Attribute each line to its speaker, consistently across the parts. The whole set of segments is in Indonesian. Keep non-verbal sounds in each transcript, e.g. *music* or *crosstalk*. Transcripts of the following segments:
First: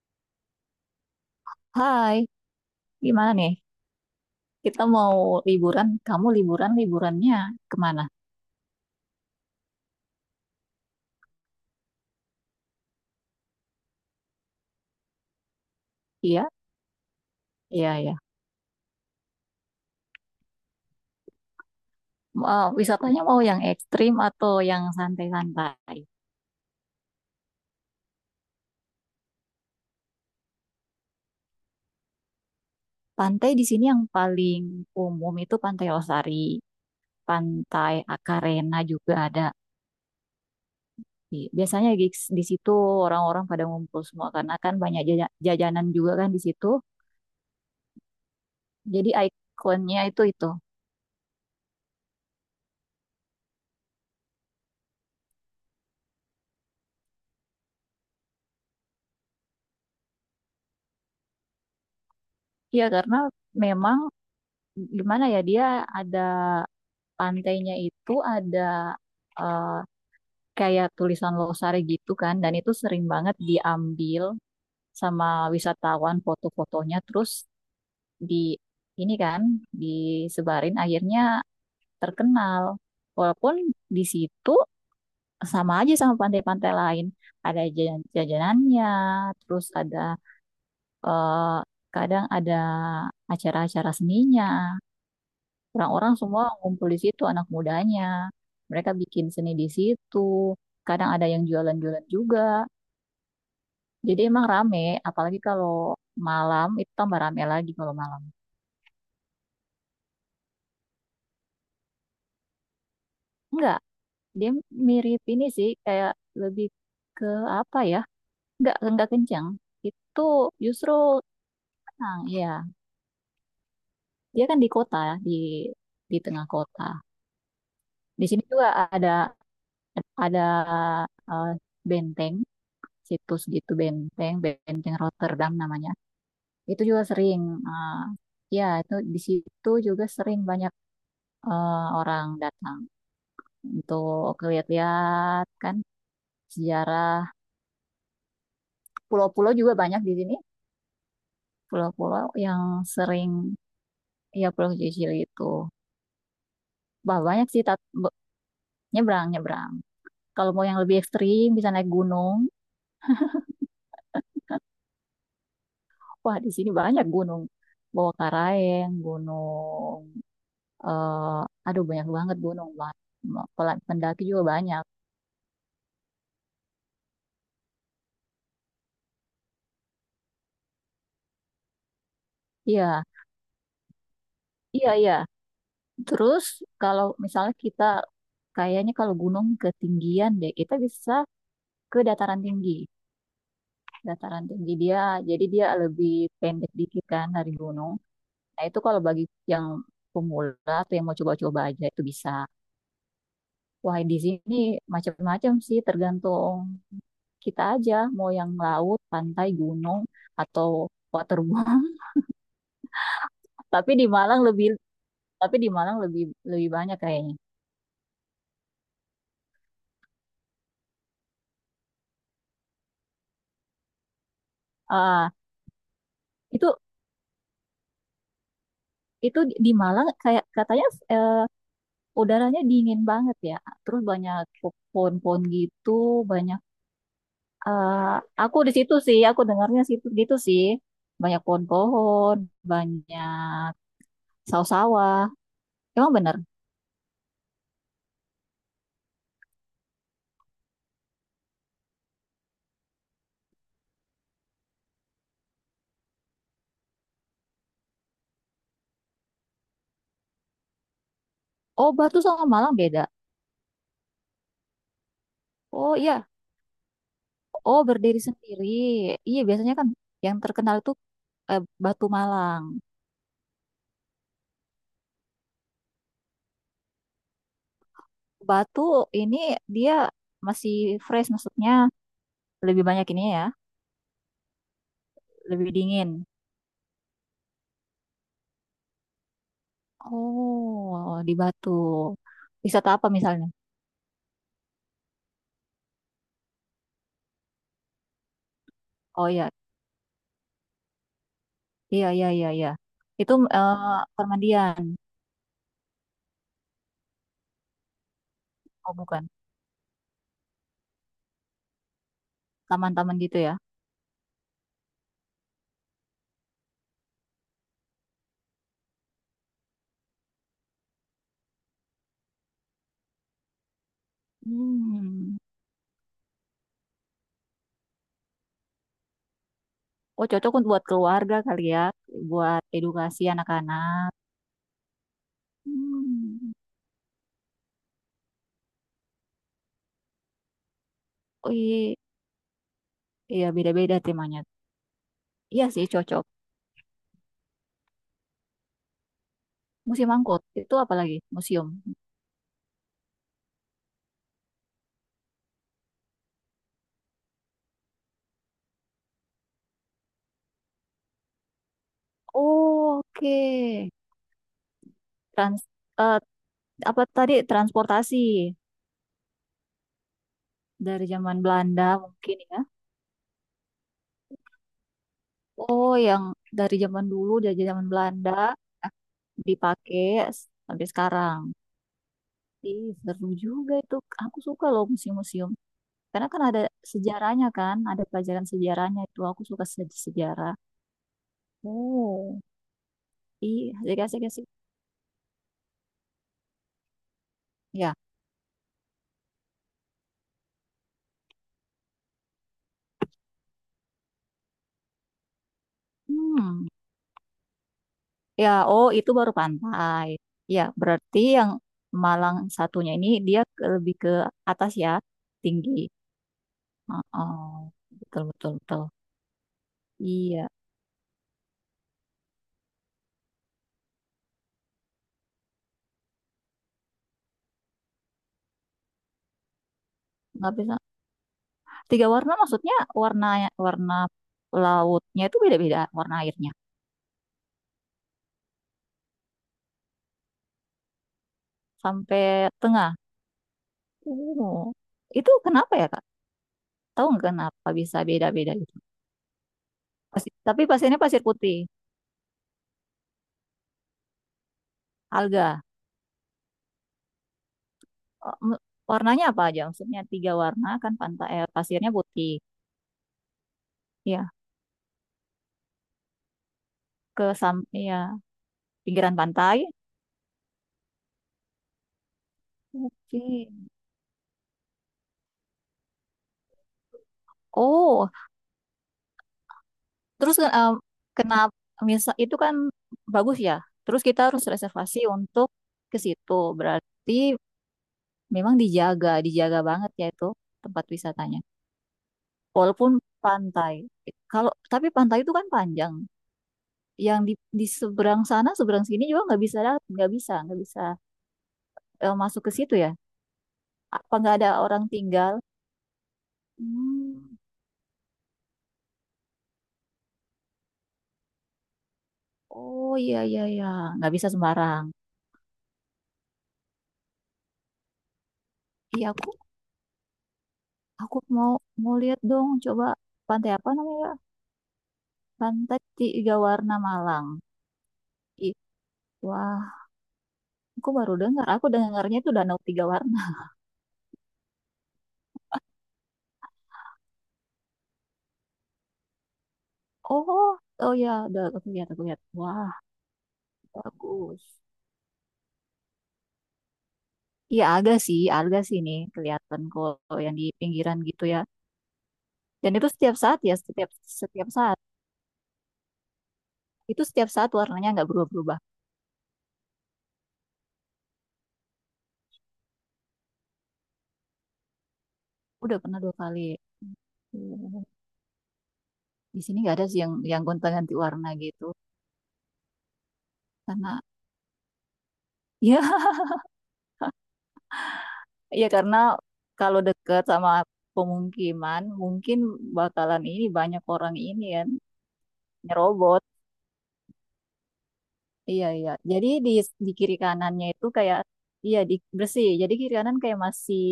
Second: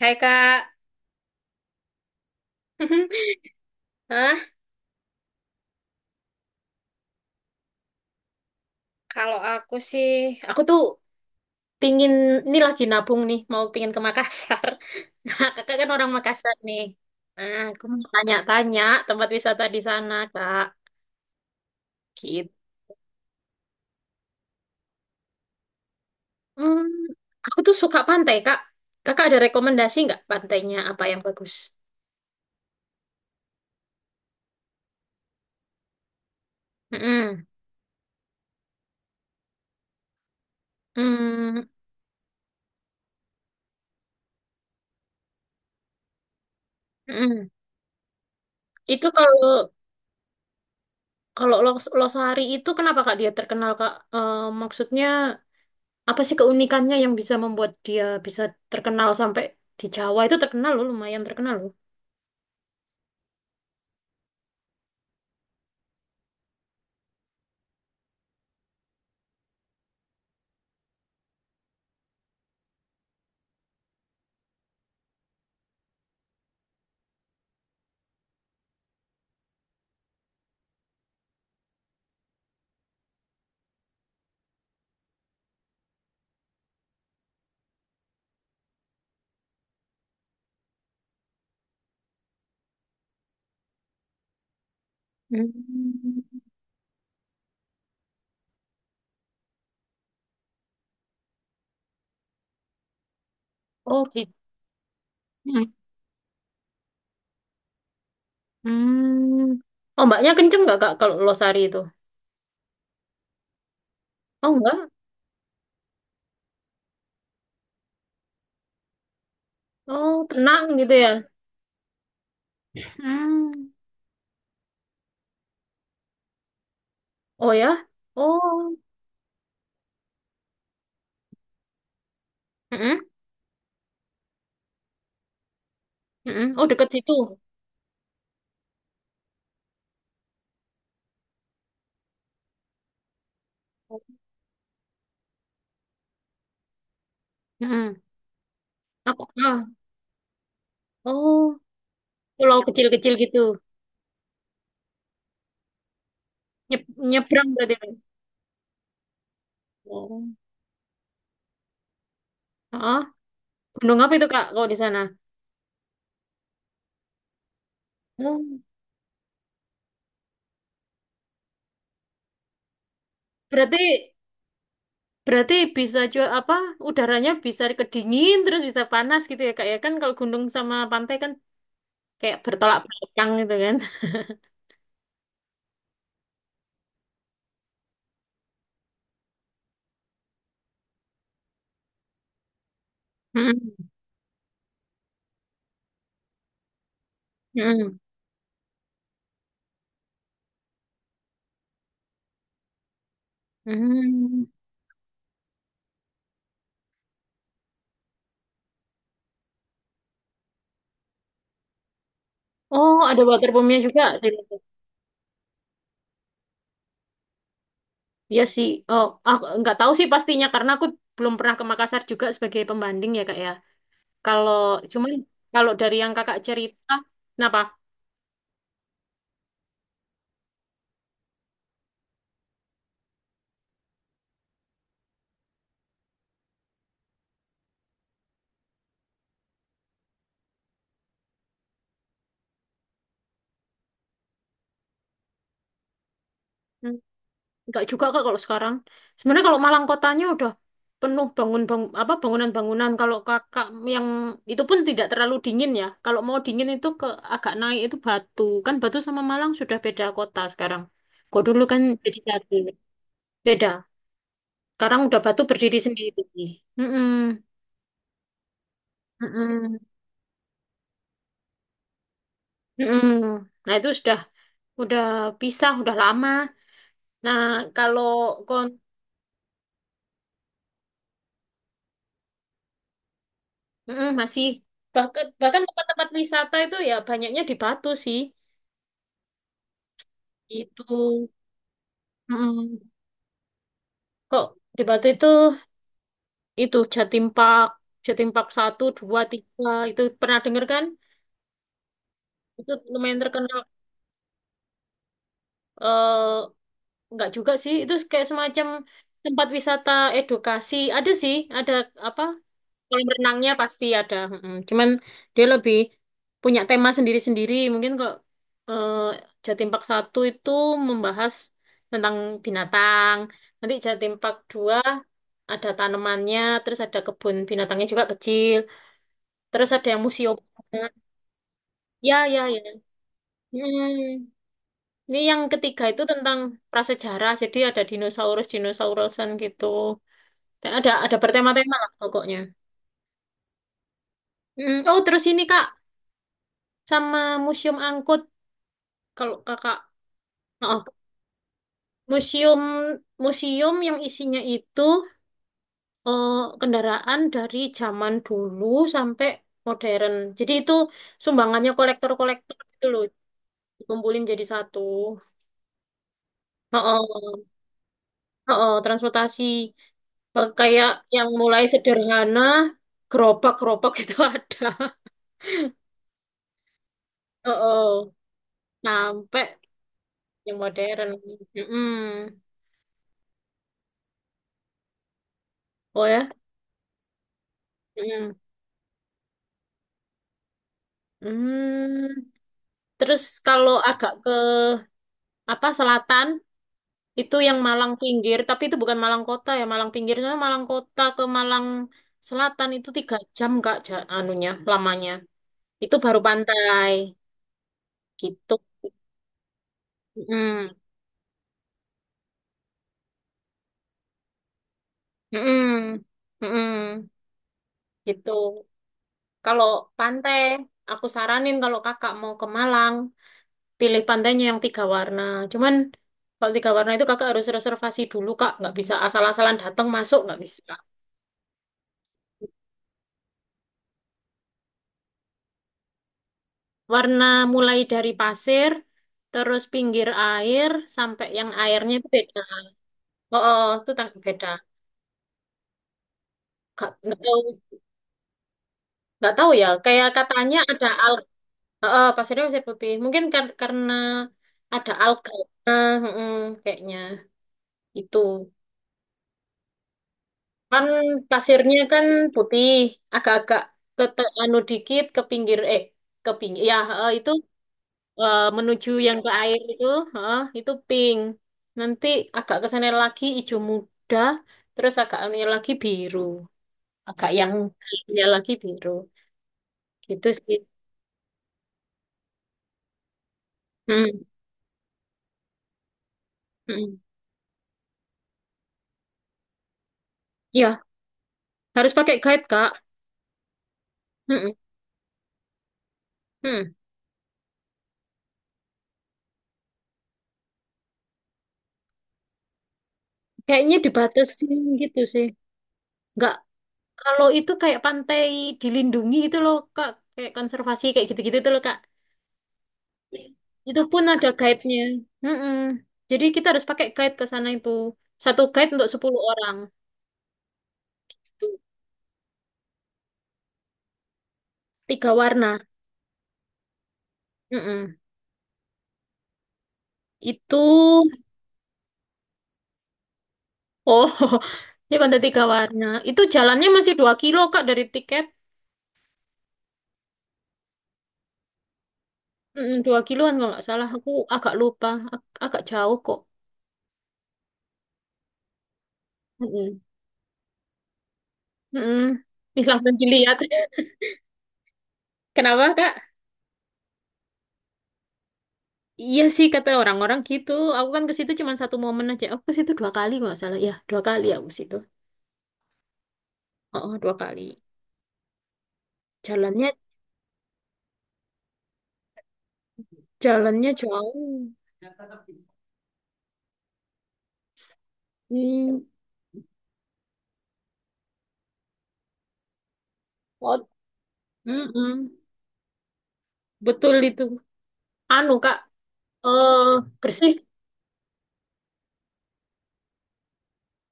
Speaker 1: Hai, Kak.
Speaker 2: Hai,
Speaker 1: *laughs*
Speaker 2: gimana nih?
Speaker 1: Hah?
Speaker 2: Kita mau liburan. Kamu liburan, liburannya kemana?
Speaker 1: Kalau aku sih, aku tuh pingin, ini lagi nabung nih, mau pingin ke Makassar. *laughs* Nah, kakak kan orang
Speaker 2: Iya,
Speaker 1: Makassar nih. Nah, aku
Speaker 2: iya,
Speaker 1: mau
Speaker 2: iya.
Speaker 1: tanya-tanya tempat wisata di sana, Kak. Gitu.
Speaker 2: Eh, wisatanya mau yang ekstrim atau yang santai-santai?
Speaker 1: Hmm, aku tuh suka pantai, Kak. Kakak ada rekomendasi nggak pantainya apa yang bagus?
Speaker 2: Pantai di sini yang paling umum itu Pantai Losari,
Speaker 1: Mm-mm.
Speaker 2: Pantai Akarena juga ada.
Speaker 1: Hmm,
Speaker 2: Biasanya di situ orang-orang pada ngumpul semua karena kan banyak jajanan juga kan di situ.
Speaker 1: mm-mm. Itu
Speaker 2: Jadi
Speaker 1: kalau
Speaker 2: ikonnya itu itu.
Speaker 1: kalau Losari itu kenapa, Kak, dia terkenal, Kak? Eh, maksudnya apa sih keunikannya yang bisa membuat dia bisa terkenal sampai di Jawa itu terkenal loh, lumayan terkenal loh.
Speaker 2: Iya, karena memang gimana ya dia ada pantainya itu ada eh, kayak tulisan Losari gitu kan, dan itu sering banget diambil sama wisatawan foto-fotonya, terus di ini kan disebarin akhirnya terkenal. Walaupun di situ sama aja sama pantai-pantai lain, ada jajanannya, terus eh, kadang ada acara-acara seninya. Orang-orang
Speaker 1: Hmm.
Speaker 2: semua ngumpul di situ anak mudanya. Mereka bikin seni di situ. Kadang ada yang jualan-jualan juga.
Speaker 1: Oh,
Speaker 2: Jadi
Speaker 1: gitu.
Speaker 2: emang rame, apalagi kalau
Speaker 1: Hmm.
Speaker 2: malam itu tambah rame lagi kalau malam.
Speaker 1: Hmm. Oh, mbaknya kenceng nggak, Kak, kalau Losari itu?
Speaker 2: Enggak, dia
Speaker 1: Oh, enggak.
Speaker 2: mirip ini sih kayak lebih ke apa ya? Enggak kencang.
Speaker 1: Oh,
Speaker 2: Itu
Speaker 1: tenang
Speaker 2: justru
Speaker 1: gitu ya.
Speaker 2: tenang, ya.
Speaker 1: Hmm.
Speaker 2: Dia kan di kota, ya, di tengah kota.
Speaker 1: Oh, ya.
Speaker 2: Di sini juga
Speaker 1: Oh.
Speaker 2: ada ada eh, benteng,
Speaker 1: Mm-mm.
Speaker 2: situs gitu benteng Rotterdam namanya.
Speaker 1: Mm-mm. Oh,
Speaker 2: Itu
Speaker 1: deket
Speaker 2: juga
Speaker 1: situ.
Speaker 2: sering. eh, Ya, itu di situ juga sering banyak orang datang untuk lihat-lihat kan sejarah.
Speaker 1: Mm-mm. Aku
Speaker 2: Pulau-pulau
Speaker 1: ah.
Speaker 2: juga banyak di sini.
Speaker 1: Oh,
Speaker 2: Pulau-pulau
Speaker 1: pulau
Speaker 2: yang
Speaker 1: kecil-kecil
Speaker 2: sering,
Speaker 1: gitu.
Speaker 2: ya Pulau Sicili itu. Bah, banyak
Speaker 1: Nyebrang
Speaker 2: sih,
Speaker 1: berarti.
Speaker 2: nyebrang, nyebrang.
Speaker 1: Oh.
Speaker 2: Kalau mau yang lebih ekstrim, bisa naik gunung.
Speaker 1: Ah, gunung apa itu, Kak, kalau di sana?
Speaker 2: Wah, di sini banyak gunung. Bawah
Speaker 1: Oh.
Speaker 2: Karaeng, gunung. eh Aduh, banyak banget gunung. Bah.
Speaker 1: Berarti
Speaker 2: Pendaki juga banyak.
Speaker 1: Berarti bisa juga apa udaranya bisa kedingin terus bisa panas gitu ya, Kak, ya kan, kalau gunung sama pantai kan kayak bertolak
Speaker 2: Iya,
Speaker 1: belakang gitu kan.
Speaker 2: iya, iya. Terus kalau misalnya kita kayaknya kalau gunung ketinggian deh, kita bisa ke dataran tinggi.
Speaker 1: Mm-mm.
Speaker 2: Dataran tinggi dia, jadi dia lebih pendek dikit kan dari gunung.
Speaker 1: Mm-mm.
Speaker 2: Nah itu kalau bagi yang pemula atau yang mau coba-coba aja itu bisa. Wah di
Speaker 1: Mm.
Speaker 2: sini macam-macam sih tergantung kita aja mau yang laut, pantai, gunung atau waterboom.
Speaker 1: Oh, ada water
Speaker 2: *laughs*
Speaker 1: pumpnya
Speaker 2: Tapi
Speaker 1: juga
Speaker 2: di
Speaker 1: di
Speaker 2: Malang
Speaker 1: situ.
Speaker 2: lebih tapi di Malang lebih lebih banyak kayaknya.
Speaker 1: Iya sih. Oh, aku nggak tahu sih pastinya karena aku belum pernah ke Makassar juga sebagai pembanding ya, Kak, ya. Kalau cuman
Speaker 2: Ah,
Speaker 1: kalau dari yang Kakak
Speaker 2: itu
Speaker 1: cerita, kenapa?
Speaker 2: itu di Malang kayak katanya eh, udaranya dingin banget ya. Terus banyak pohon-pohon gitu, banyak eh, aku di situ sih, aku dengarnya situ gitu sih. Banyak pohon-pohon, banyak sawah-sawah. Emang bener.
Speaker 1: Enggak juga, Kak, kalau sekarang. Sebenarnya kalau Malang kotanya udah penuh apa bangunan-bangunan. Kalau Kakak yang itu pun tidak terlalu dingin ya. Kalau mau dingin itu ke agak naik itu Batu. Kan Batu sama Malang sudah beda kota sekarang. Kok dulu kan
Speaker 2: Oh,
Speaker 1: jadi
Speaker 2: Batu sama
Speaker 1: satu.
Speaker 2: Malang beda.
Speaker 1: Beda. Sekarang udah Batu berdiri
Speaker 2: Oh
Speaker 1: sendiri.
Speaker 2: iya,
Speaker 1: Mm-mm.
Speaker 2: oh berdiri sendiri. Iya, biasanya
Speaker 1: Mm-mm.
Speaker 2: kan yang terkenal itu Batu Malang.
Speaker 1: Mm-mm. Nah, itu sudah udah pisah, udah lama. Nah, kalau kon
Speaker 2: Batu ini dia masih fresh maksudnya lebih banyak ini ya,
Speaker 1: mm-mm, masih bahkan bahkan
Speaker 2: lebih
Speaker 1: tempat-tempat
Speaker 2: dingin.
Speaker 1: wisata itu ya banyaknya di Batu sih. Itu
Speaker 2: Oh, di Batu.
Speaker 1: mm,
Speaker 2: Wisata apa misalnya?
Speaker 1: kok Debato itu Jatim Park, Jatim Park 1, 2,
Speaker 2: Oh iya,
Speaker 1: 3 itu pernah denger kan?
Speaker 2: iya, iya, iya, iya.
Speaker 1: Itu lumayan
Speaker 2: Itu
Speaker 1: terkenal
Speaker 2: permandian.
Speaker 1: eh nggak juga sih, itu kayak semacam
Speaker 2: Oh bukan,
Speaker 1: tempat wisata edukasi. Ada sih, ada apa? Kolam
Speaker 2: taman-taman gitu
Speaker 1: renangnya
Speaker 2: ya.
Speaker 1: pasti ada, cuman dia lebih punya tema sendiri-sendiri. Mungkin kok eh, Jatim Park 1 itu membahas tentang binatang. Nanti Jatim Park 2
Speaker 2: Hmm.
Speaker 1: ada tanamannya, terus ada kebun binatangnya juga kecil. Terus ada yang
Speaker 2: Oh
Speaker 1: museum.
Speaker 2: cocok untuk buat keluarga kali ya,
Speaker 1: Ya, ya, ya.
Speaker 2: buat edukasi anak-anak.
Speaker 1: Mm. Ini yang ketiga itu tentang
Speaker 2: Hmm.
Speaker 1: prasejarah. Jadi ada dinosaurus-dinosaurusan gitu. Ada
Speaker 2: Oh
Speaker 1: bertema-tema lah
Speaker 2: iya,
Speaker 1: pokoknya.
Speaker 2: iya beda-beda temanya.
Speaker 1: Mm. Oh, terus ini,
Speaker 2: Iya
Speaker 1: Kak,
Speaker 2: sih cocok.
Speaker 1: sama Museum Angkut. Kalau kakak,
Speaker 2: Museum angkut itu
Speaker 1: oh,
Speaker 2: apa lagi? Museum.
Speaker 1: museum museum yang isinya itu eh, kendaraan dari zaman dulu sampai modern. Jadi itu sumbangannya kolektor-kolektor itu
Speaker 2: Oh,
Speaker 1: loh,
Speaker 2: oke.
Speaker 1: dikumpulin jadi satu.
Speaker 2: Trans, eh,
Speaker 1: Oh,
Speaker 2: Apa tadi
Speaker 1: oh,
Speaker 2: transportasi
Speaker 1: oh, oh, transportasi. Eh, kayak
Speaker 2: dari
Speaker 1: yang
Speaker 2: zaman
Speaker 1: mulai
Speaker 2: Belanda mungkin
Speaker 1: sederhana,
Speaker 2: ya?
Speaker 1: gerobak-gerobak *laughs* itu ada.
Speaker 2: Oh, yang dari zaman dulu,
Speaker 1: Oh,
Speaker 2: dari zaman
Speaker 1: oh,
Speaker 2: Belanda eh,
Speaker 1: sampai
Speaker 2: dipakai
Speaker 1: yang
Speaker 2: sampai
Speaker 1: modern.
Speaker 2: sekarang.
Speaker 1: Mm-mm.
Speaker 2: Ih, seru juga itu. Aku suka loh museum-museum.
Speaker 1: Oh,
Speaker 2: Karena
Speaker 1: ya.
Speaker 2: kan ada sejarahnya kan, ada
Speaker 1: Mm-mm.
Speaker 2: pelajaran sejarahnya itu. Aku suka sejarah.
Speaker 1: Hmm.
Speaker 2: Oh,
Speaker 1: Terus
Speaker 2: iya,
Speaker 1: kalau
Speaker 2: asik-asik.
Speaker 1: agak
Speaker 2: Asik.
Speaker 1: ke
Speaker 2: Asik.
Speaker 1: apa selatan, itu yang Malang
Speaker 2: Ya,
Speaker 1: pinggir, tapi itu bukan Malang kota ya, Malang pinggir soalnya Malang kota ke Malang Selatan itu 3 jam, Kak, anunya lamanya. Itu baru
Speaker 2: hmm,
Speaker 1: pantai
Speaker 2: ya.
Speaker 1: gitu.
Speaker 2: Oh, itu baru pantai. Ya,
Speaker 1: Mm.
Speaker 2: berarti yang Malang satunya ini dia lebih ke atas ya, tinggi.
Speaker 1: Mm-mm. Mm-mm.
Speaker 2: Oh, betul,
Speaker 1: Gitu.
Speaker 2: betul, betul.
Speaker 1: Kalau pantai,
Speaker 2: Iya,
Speaker 1: aku saranin kalau kakak mau ke Malang, pilih pantainya yang tiga warna. Cuman kalau tiga warna itu kakak harus reservasi dulu, Kak, nggak bisa asal-asalan datang masuk nggak
Speaker 2: nggak
Speaker 1: bisa.
Speaker 2: bisa. Tiga warna maksudnya warna warna lautnya itu beda-beda warna airnya
Speaker 1: Warna mulai dari pasir, terus pinggir air, sampai yang airnya itu beda.
Speaker 2: sampai tengah.
Speaker 1: Oh, oh oh, itu tang beda.
Speaker 2: Oh, itu kenapa ya Kak?
Speaker 1: Gak,
Speaker 2: Tahu nggak kenapa bisa beda-beda gitu?
Speaker 1: nggak tahu ya. Kayak katanya
Speaker 2: Tapi
Speaker 1: ada
Speaker 2: pasirnya pasir
Speaker 1: alga.
Speaker 2: putih,
Speaker 1: Oh, oh, pasirnya pasir putih. Mungkin karena ada alga.
Speaker 2: alga.
Speaker 1: Nah, mm-mm, kayaknya
Speaker 2: Eh,
Speaker 1: itu.
Speaker 2: m- Warnanya apa aja? Maksudnya tiga warna
Speaker 1: Kan
Speaker 2: kan pantai
Speaker 1: pasirnya
Speaker 2: pasirnya
Speaker 1: kan
Speaker 2: putih.
Speaker 1: putih, agak-agak ke
Speaker 2: Ya,
Speaker 1: anu dikit ke pinggir. Ya, oh,
Speaker 2: ke
Speaker 1: itu
Speaker 2: sam ya
Speaker 1: menuju
Speaker 2: pinggiran
Speaker 1: yang ke
Speaker 2: pantai.
Speaker 1: air itu, heeh, itu pink. Nanti agak ke sana lagi
Speaker 2: Oke.
Speaker 1: hijau muda, terus agak yang
Speaker 2: Oh,
Speaker 1: anunya lagi biru, gitu
Speaker 2: terus
Speaker 1: sih.
Speaker 2: kenapa misal itu kan bagus ya. Terus kita
Speaker 1: Hmm,
Speaker 2: harus reservasi untuk ke situ.
Speaker 1: hmm.
Speaker 2: Berarti memang dijaga, dijaga banget ya itu
Speaker 1: Ya,
Speaker 2: tempat wisatanya.
Speaker 1: harus pakai guide, Kak.
Speaker 2: Walaupun pantai.
Speaker 1: Hmm,
Speaker 2: Kalau tapi pantai itu kan panjang.
Speaker 1: hmm.
Speaker 2: Yang di seberang sana, seberang sini juga nggak bisa, nggak bisa, nggak bisa masuk ke situ ya.
Speaker 1: Kayaknya
Speaker 2: Apa nggak ada
Speaker 1: dibatasin
Speaker 2: orang
Speaker 1: gitu sih.
Speaker 2: tinggal?
Speaker 1: Nggak, kalau
Speaker 2: Hmm.
Speaker 1: itu kayak pantai dilindungi gitu loh, Kak, kayak konservasi kayak gitu-gitu tuh loh, Kak.
Speaker 2: Oh iya iya iya,
Speaker 1: Itu pun
Speaker 2: nggak
Speaker 1: ada
Speaker 2: bisa
Speaker 1: guide-nya.
Speaker 2: sembarang.
Speaker 1: Hmm, hmm. Jadi kita harus pakai guide ke sana itu. Satu guide untuk
Speaker 2: Iya
Speaker 1: 10
Speaker 2: aku
Speaker 1: orang.
Speaker 2: aku mau mau lihat dong, coba pantai apa namanya?
Speaker 1: Tiga warna.
Speaker 2: Pantai Tiga Warna Malang.
Speaker 1: Mm-mm.
Speaker 2: Ih, wah,
Speaker 1: Itu,
Speaker 2: aku baru dengar. Aku dengarnya itu Danau Tiga Warna.
Speaker 1: oh, *laughs* ini pantai tiga warna. Itu jalannya masih 2 kilo, Kak, dari tiket.
Speaker 2: Oh, oh ya, udah aku lihat, aku lihat. Wah,
Speaker 1: Mm-mm, 2 kiloan kalau nggak salah. Aku
Speaker 2: bagus.
Speaker 1: agak lupa. Agak jauh kok.
Speaker 2: Iya, ada sih nih kelihatan
Speaker 1: Mm-mm.
Speaker 2: kalau yang di pinggiran gitu ya.
Speaker 1: Mm-mm. Ih,
Speaker 2: Dan itu
Speaker 1: langsung
Speaker 2: setiap
Speaker 1: dilihat.
Speaker 2: saat ya,
Speaker 1: *laughs*
Speaker 2: setiap setiap saat.
Speaker 1: Kenapa, Kak?
Speaker 2: Itu setiap saat warnanya nggak berubah-berubah.
Speaker 1: Iya sih, kata orang-orang gitu. Aku kan ke situ cuma satu momen aja. Aku ke situ 2 kali kalau nggak salah. Ya, 2 kali aku ke situ.
Speaker 2: Udah pernah dua kali.
Speaker 1: Oh, oh, 2 kali.
Speaker 2: Hmm. Di sini
Speaker 1: Jalannya,
Speaker 2: nggak ada sih yang gonta-ganti warna gitu.
Speaker 1: jalannya
Speaker 2: Karena
Speaker 1: jauh.
Speaker 2: *laughs* ya, ya
Speaker 1: Hmm.
Speaker 2: karena kalau dekat sama pemukiman mungkin bakalan ini
Speaker 1: Oh,
Speaker 2: banyak orang ini kan
Speaker 1: mm-mm.
Speaker 2: nyerobot.
Speaker 1: Betul itu. Anu, Kak,
Speaker 2: Iya, iya. Jadi di,
Speaker 1: eh
Speaker 2: di kiri
Speaker 1: bersih,
Speaker 2: kanannya itu kayak, iya, bersih. Jadi kiri kanan kayak masih,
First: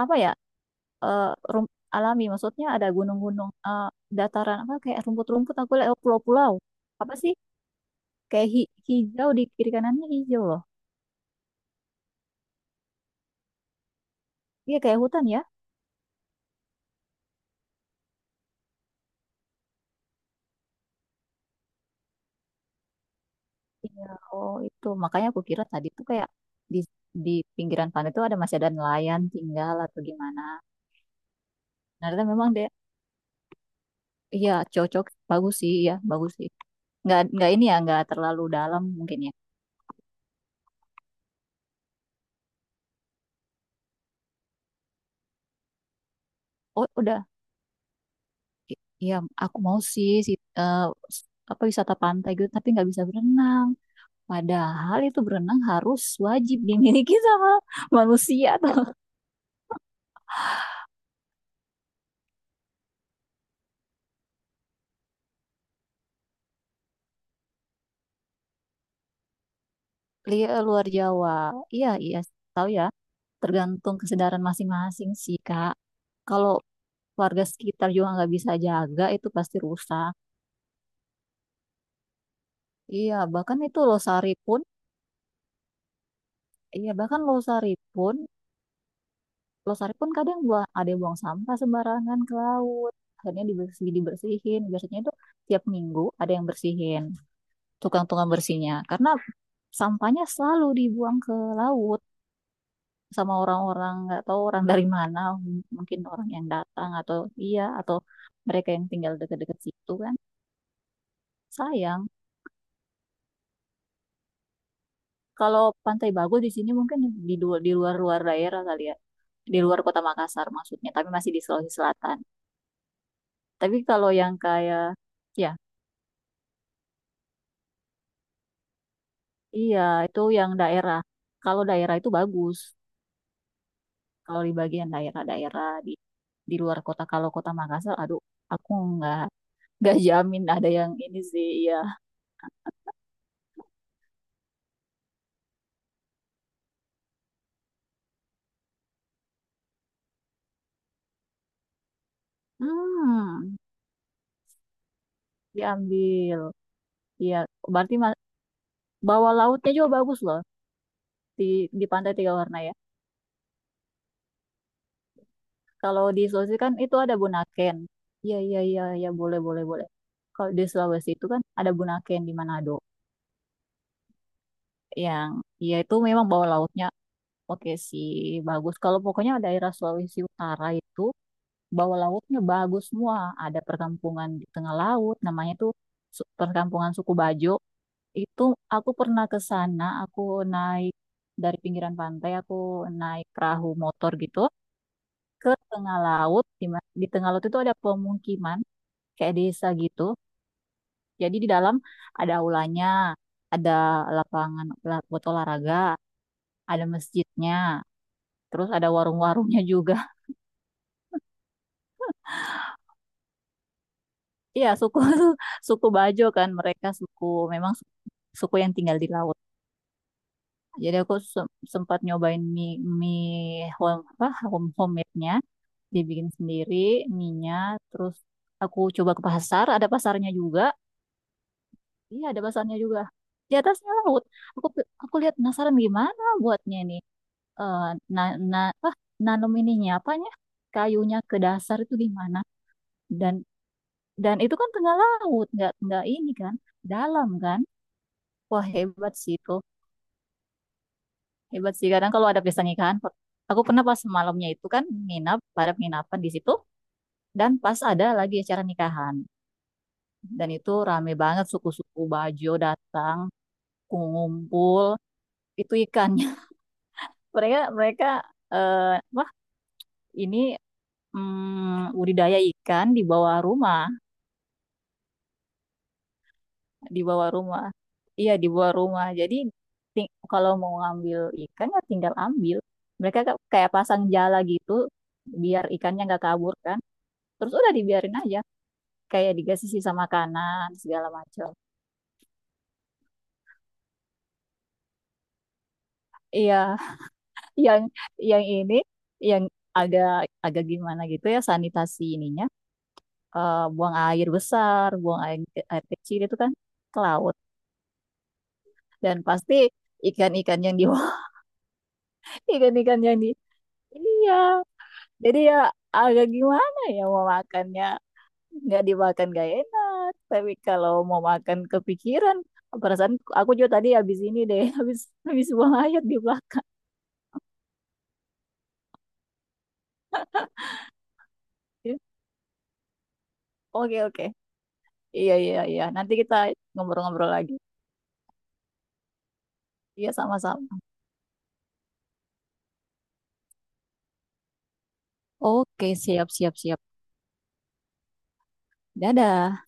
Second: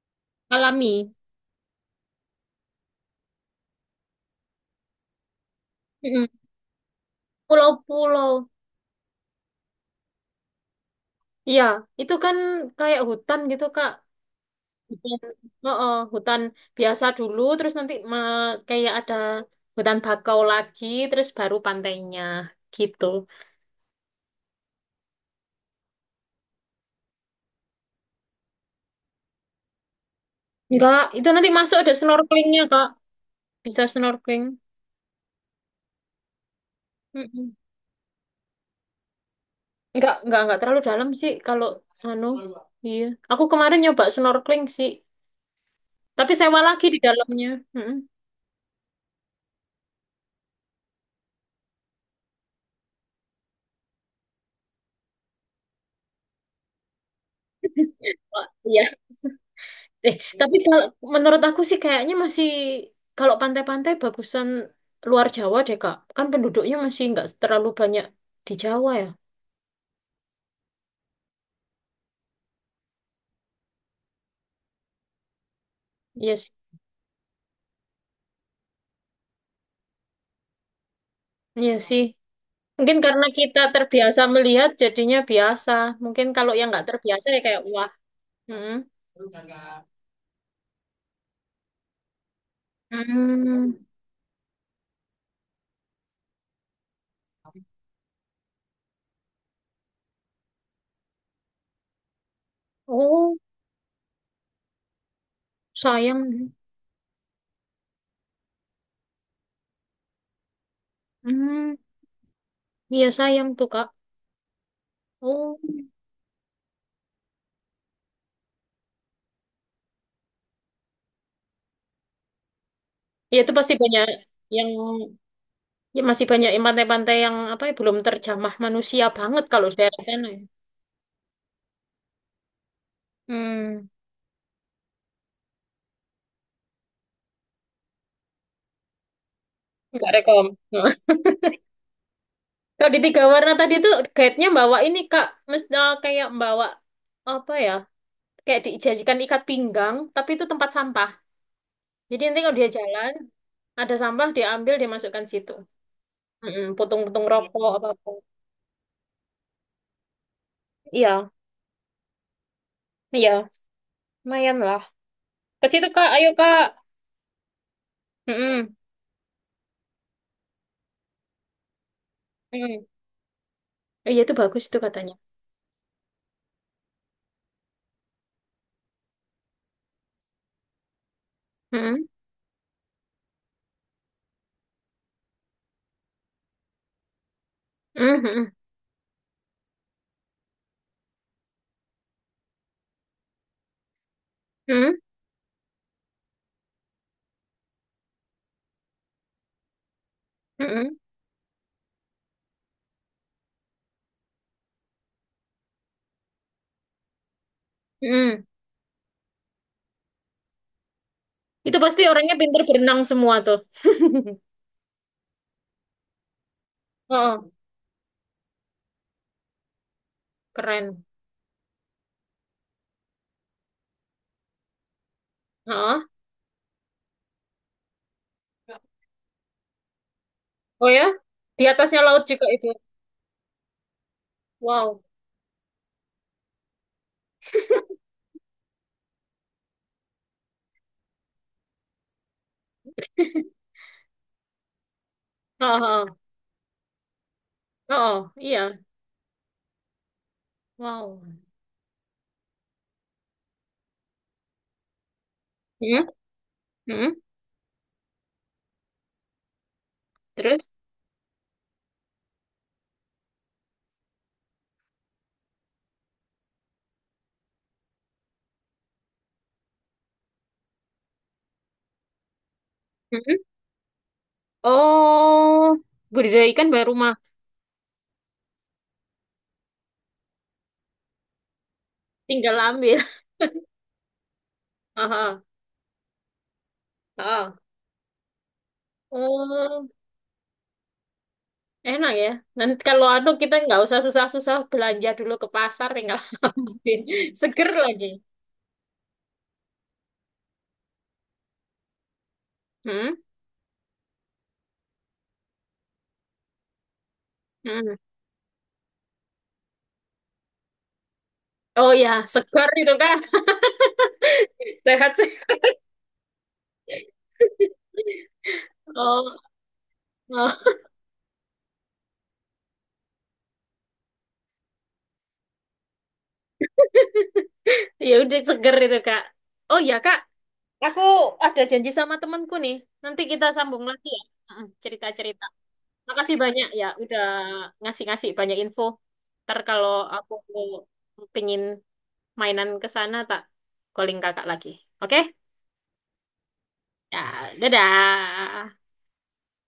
Speaker 2: apa ya,
Speaker 1: alami.
Speaker 2: eh, alami. Maksudnya ada gunung-gunung, dataran, apa, kayak rumput-rumput, aku lihat oh,
Speaker 1: Mm-mm.
Speaker 2: pulau-pulau. Apa sih? Kayak
Speaker 1: Pulau-pulau.
Speaker 2: hijau di kiri kanannya hijau loh.
Speaker 1: Iya, itu kan kayak hutan gitu, Kak.
Speaker 2: Iya, kayak
Speaker 1: Hutan,
Speaker 2: hutan ya.
Speaker 1: oh, oh, hutan biasa dulu, terus nanti kayak ada hutan bakau lagi, terus baru pantainya gitu.
Speaker 2: Iya, oh itu. Makanya aku kira tadi tuh kayak di, di pinggiran pantai itu ada masih ada nelayan tinggal atau gimana.
Speaker 1: Enggak, itu nanti masuk ada
Speaker 2: Nah, ternyata memang
Speaker 1: snorkelingnya,
Speaker 2: deh,
Speaker 1: Kak. Bisa snorkeling.
Speaker 2: iya cocok, bagus sih, ya bagus sih. Nggak
Speaker 1: Mm-mm.
Speaker 2: ini ya, nggak terlalu dalam mungkin ya.
Speaker 1: Enggak terlalu dalam sih kalau anu. Iya, aku kemarin nyoba snorkeling sih, tapi sewa lagi
Speaker 2: Oh
Speaker 1: di
Speaker 2: udah.
Speaker 1: dalamnya. Mm-mm.
Speaker 2: Iya aku mau sih eh, s- apa wisata pantai gitu tapi nggak bisa berenang, padahal itu berenang harus wajib dimiliki *laughs* sama
Speaker 1: Wah,
Speaker 2: manusia atau
Speaker 1: iya. Tapi kalau menurut aku sih kayaknya masih kalau pantai-pantai bagusan luar Jawa deh, Kak. Kan penduduknya masih nggak terlalu banyak di Jawa ya.
Speaker 2: luar Jawa. Iya iya tahu ya, tergantung kesedaran masing-masing sih kak.
Speaker 1: Iya sih.
Speaker 2: Kalau warga sekitar juga nggak bisa jaga itu pasti rusak.
Speaker 1: Iya sih. Mungkin
Speaker 2: Iya
Speaker 1: karena
Speaker 2: bahkan
Speaker 1: kita
Speaker 2: itu
Speaker 1: terbiasa
Speaker 2: losari pun,
Speaker 1: melihat jadinya biasa. Mungkin kalau yang nggak
Speaker 2: iya bahkan
Speaker 1: terbiasa ya kayak
Speaker 2: losari
Speaker 1: wah.
Speaker 2: pun,
Speaker 1: Hmm.
Speaker 2: Lestari pun kadang buang, ada yang buang sampah sembarangan ke laut. Akhirnya
Speaker 1: Hmm.
Speaker 2: dibersihin. Biasanya itu tiap minggu ada yang bersihin. Tukang-tukang bersihnya. Karena sampahnya selalu dibuang ke laut sama
Speaker 1: Oh,
Speaker 2: orang-orang nggak tahu orang dari mana. Mungkin
Speaker 1: sayang.
Speaker 2: orang yang datang atau iya atau mereka yang tinggal dekat-dekat situ kan.
Speaker 1: Hmm.
Speaker 2: Sayang.
Speaker 1: Iya sayang tuh, Kak. Oh.
Speaker 2: Kalau pantai bagus di sini mungkin di luar-luar daerah kali ya. Di luar kota Makassar maksudnya, tapi masih di Sulawesi Selatan.
Speaker 1: Ya itu pasti
Speaker 2: Tapi
Speaker 1: banyak
Speaker 2: kalau yang
Speaker 1: yang
Speaker 2: kayak ya.
Speaker 1: ya masih banyak yang pantai-pantai yang apa ya belum terjamah manusia banget kalau
Speaker 2: Iya,
Speaker 1: daerah
Speaker 2: itu
Speaker 1: sana ya.
Speaker 2: yang daerah. Kalau daerah itu bagus.
Speaker 1: Hmm.
Speaker 2: Kalau di bagian daerah-daerah di luar kota, kalau kota Makassar, aduh, aku nggak *laughs* nggak
Speaker 1: Nggak
Speaker 2: jamin
Speaker 1: rekom.
Speaker 2: ada
Speaker 1: *laughs*
Speaker 2: yang ini sih. Iya,
Speaker 1: Kalau di tiga warna tadi tuh guide-nya bawa ini, Kak, mesti kayak bawa apa ya? Kayak dijajikan ikat pinggang, tapi itu tempat sampah. Jadi nanti kalau dia jalan,
Speaker 2: hmm,
Speaker 1: ada sampah diambil dimasukkan situ.
Speaker 2: diambil.
Speaker 1: Mm-mm, putung-putung
Speaker 2: Iya,
Speaker 1: rokok apa
Speaker 2: berarti
Speaker 1: apa.
Speaker 2: bawah lautnya juga bagus loh
Speaker 1: Iya,
Speaker 2: di di Pantai Tiga Warna ya.
Speaker 1: iya, lumayan lah. Ke situ,
Speaker 2: Kalau
Speaker 1: Kak,
Speaker 2: di
Speaker 1: ayo,
Speaker 2: Sulawesi
Speaker 1: Kak.
Speaker 2: kan itu ada Bunaken. Iya, iya,
Speaker 1: Mm-mm,
Speaker 2: iya, iya, boleh, boleh, boleh. Kalau di Sulawesi itu kan ada Bunaken di Manado
Speaker 1: mm-mm. Oh, iya itu bagus itu katanya.
Speaker 2: yang ya itu memang bawah lautnya oke sih, bagus. Kalau pokoknya daerah Sulawesi Utara itu bawah
Speaker 1: Mm-mm,
Speaker 2: lautnya bagus semua. Ada perkampungan di tengah laut, namanya tuh perkampungan suku Bajo.
Speaker 1: mm-mm,
Speaker 2: Itu
Speaker 1: mm-mm,
Speaker 2: aku pernah ke sana, aku naik dari pinggiran pantai, aku naik perahu motor gitu
Speaker 1: mm-mm,
Speaker 2: ke tengah laut. Di tengah laut itu ada pemukiman kayak desa gitu.
Speaker 1: mm-mm,
Speaker 2: Jadi di dalam ada aulanya, ada lapangan buat olahraga, ada masjidnya,
Speaker 1: mm-mm.
Speaker 2: terus ada warung-warungnya juga.
Speaker 1: Itu pasti orangnya pinter berenang semua tuh. *laughs*
Speaker 2: Iya, suku *laughs* suku Bajo kan mereka suku
Speaker 1: Oh,
Speaker 2: memang suku yang tinggal di laut. Jadi
Speaker 1: keren.
Speaker 2: aku sempat nyobain mie mie home homemade-nya,
Speaker 1: Oh.
Speaker 2: dibikin sendiri mie-nya, terus aku coba ke pasar, ada pasarnya juga.
Speaker 1: Oh ya, di atasnya laut
Speaker 2: Iya, ada
Speaker 1: juga itu.
Speaker 2: pasarnya juga. Di atasnya laut. Aku
Speaker 1: Wow.
Speaker 2: aku lihat penasaran gimana buatnya ini. Eh na, na, apa nanam ininya apanya? Kayunya ke dasar itu gimana? Dan
Speaker 1: *laughs*
Speaker 2: dan itu kan tengah laut,
Speaker 1: Oh,
Speaker 2: nggak
Speaker 1: oh,
Speaker 2: ini kan, dalam kan.
Speaker 1: oh, oh,
Speaker 2: Wah
Speaker 1: iya.
Speaker 2: hebat sih itu,
Speaker 1: Wow.
Speaker 2: hebat sih. Kadang kalau ada pesta nikahan, aku pernah pas malamnya itu kan nginap pada
Speaker 1: Hmm,
Speaker 2: penginapan di situ,
Speaker 1: hmm,
Speaker 2: dan pas ada lagi acara nikahan, dan
Speaker 1: terus?
Speaker 2: itu rame banget suku-suku Bajo datang, ngumpul, itu ikannya. *laughs* Mereka mereka eh, wah ini budidaya ikan di bawah
Speaker 1: Hmm.
Speaker 2: rumah.
Speaker 1: Oh, budidaya ikan baru
Speaker 2: Di
Speaker 1: rumah.
Speaker 2: bawah rumah. Iya, di bawah rumah. Jadi kalau mau ngambil ikan ya tinggal
Speaker 1: Tinggal
Speaker 2: ambil.
Speaker 1: ambil.
Speaker 2: Mereka kayak pasang jala gitu
Speaker 1: *laughs* Oh, oh,
Speaker 2: biar ikannya nggak kabur kan. Terus
Speaker 1: oh.
Speaker 2: udah dibiarin aja kayak dikasih
Speaker 1: Oh,
Speaker 2: sisa makanan segala macam.
Speaker 1: enak ya. Nanti kalau anu kita nggak usah susah-susah belanja dulu ke pasar, tinggal *laughs*
Speaker 2: Iya,
Speaker 1: ambil.
Speaker 2: *laughs*
Speaker 1: Seger
Speaker 2: yang
Speaker 1: lagi.
Speaker 2: yang ini yang agak agak gimana gitu ya sanitasi ininya.
Speaker 1: Hmm,
Speaker 2: Buang air besar, buang air, air kecil itu kan ke laut
Speaker 1: hmm.
Speaker 2: dan pasti ikan-ikan yang di
Speaker 1: Oh ya,
Speaker 2: *laughs*
Speaker 1: seger itu,
Speaker 2: ikan-ikan
Speaker 1: Kak.
Speaker 2: yang di. Iya,
Speaker 1: *laughs* Sehat sih.
Speaker 2: jadi ya agak gimana ya mau makannya. Nggak dimakan
Speaker 1: Oh,
Speaker 2: gak enak. Tapi
Speaker 1: oh,
Speaker 2: kalau mau makan kepikiran, perasaan aku juga tadi habis ini deh, *laughs* habis habis buang air di belakang.
Speaker 1: ya udah seger itu, Kak. Oh ya, Kak. Aku ada janji sama temanku nih. Nanti kita sambung
Speaker 2: Oke
Speaker 1: lagi ya.
Speaker 2: oke.
Speaker 1: Heeh,
Speaker 2: Iya
Speaker 1: cerita-cerita.
Speaker 2: iya iya. Nanti kita
Speaker 1: Makasih banyak ya udah
Speaker 2: ngobrol-ngobrol lagi.
Speaker 1: ngasih-ngasih banyak info. Ntar kalau
Speaker 2: Iya
Speaker 1: aku
Speaker 2: sama-sama.
Speaker 1: pengin mainan ke sana tak calling kakak lagi. Oke?
Speaker 2: Oke siap siap siap.
Speaker 1: Ya, dadah.
Speaker 2: Dadah.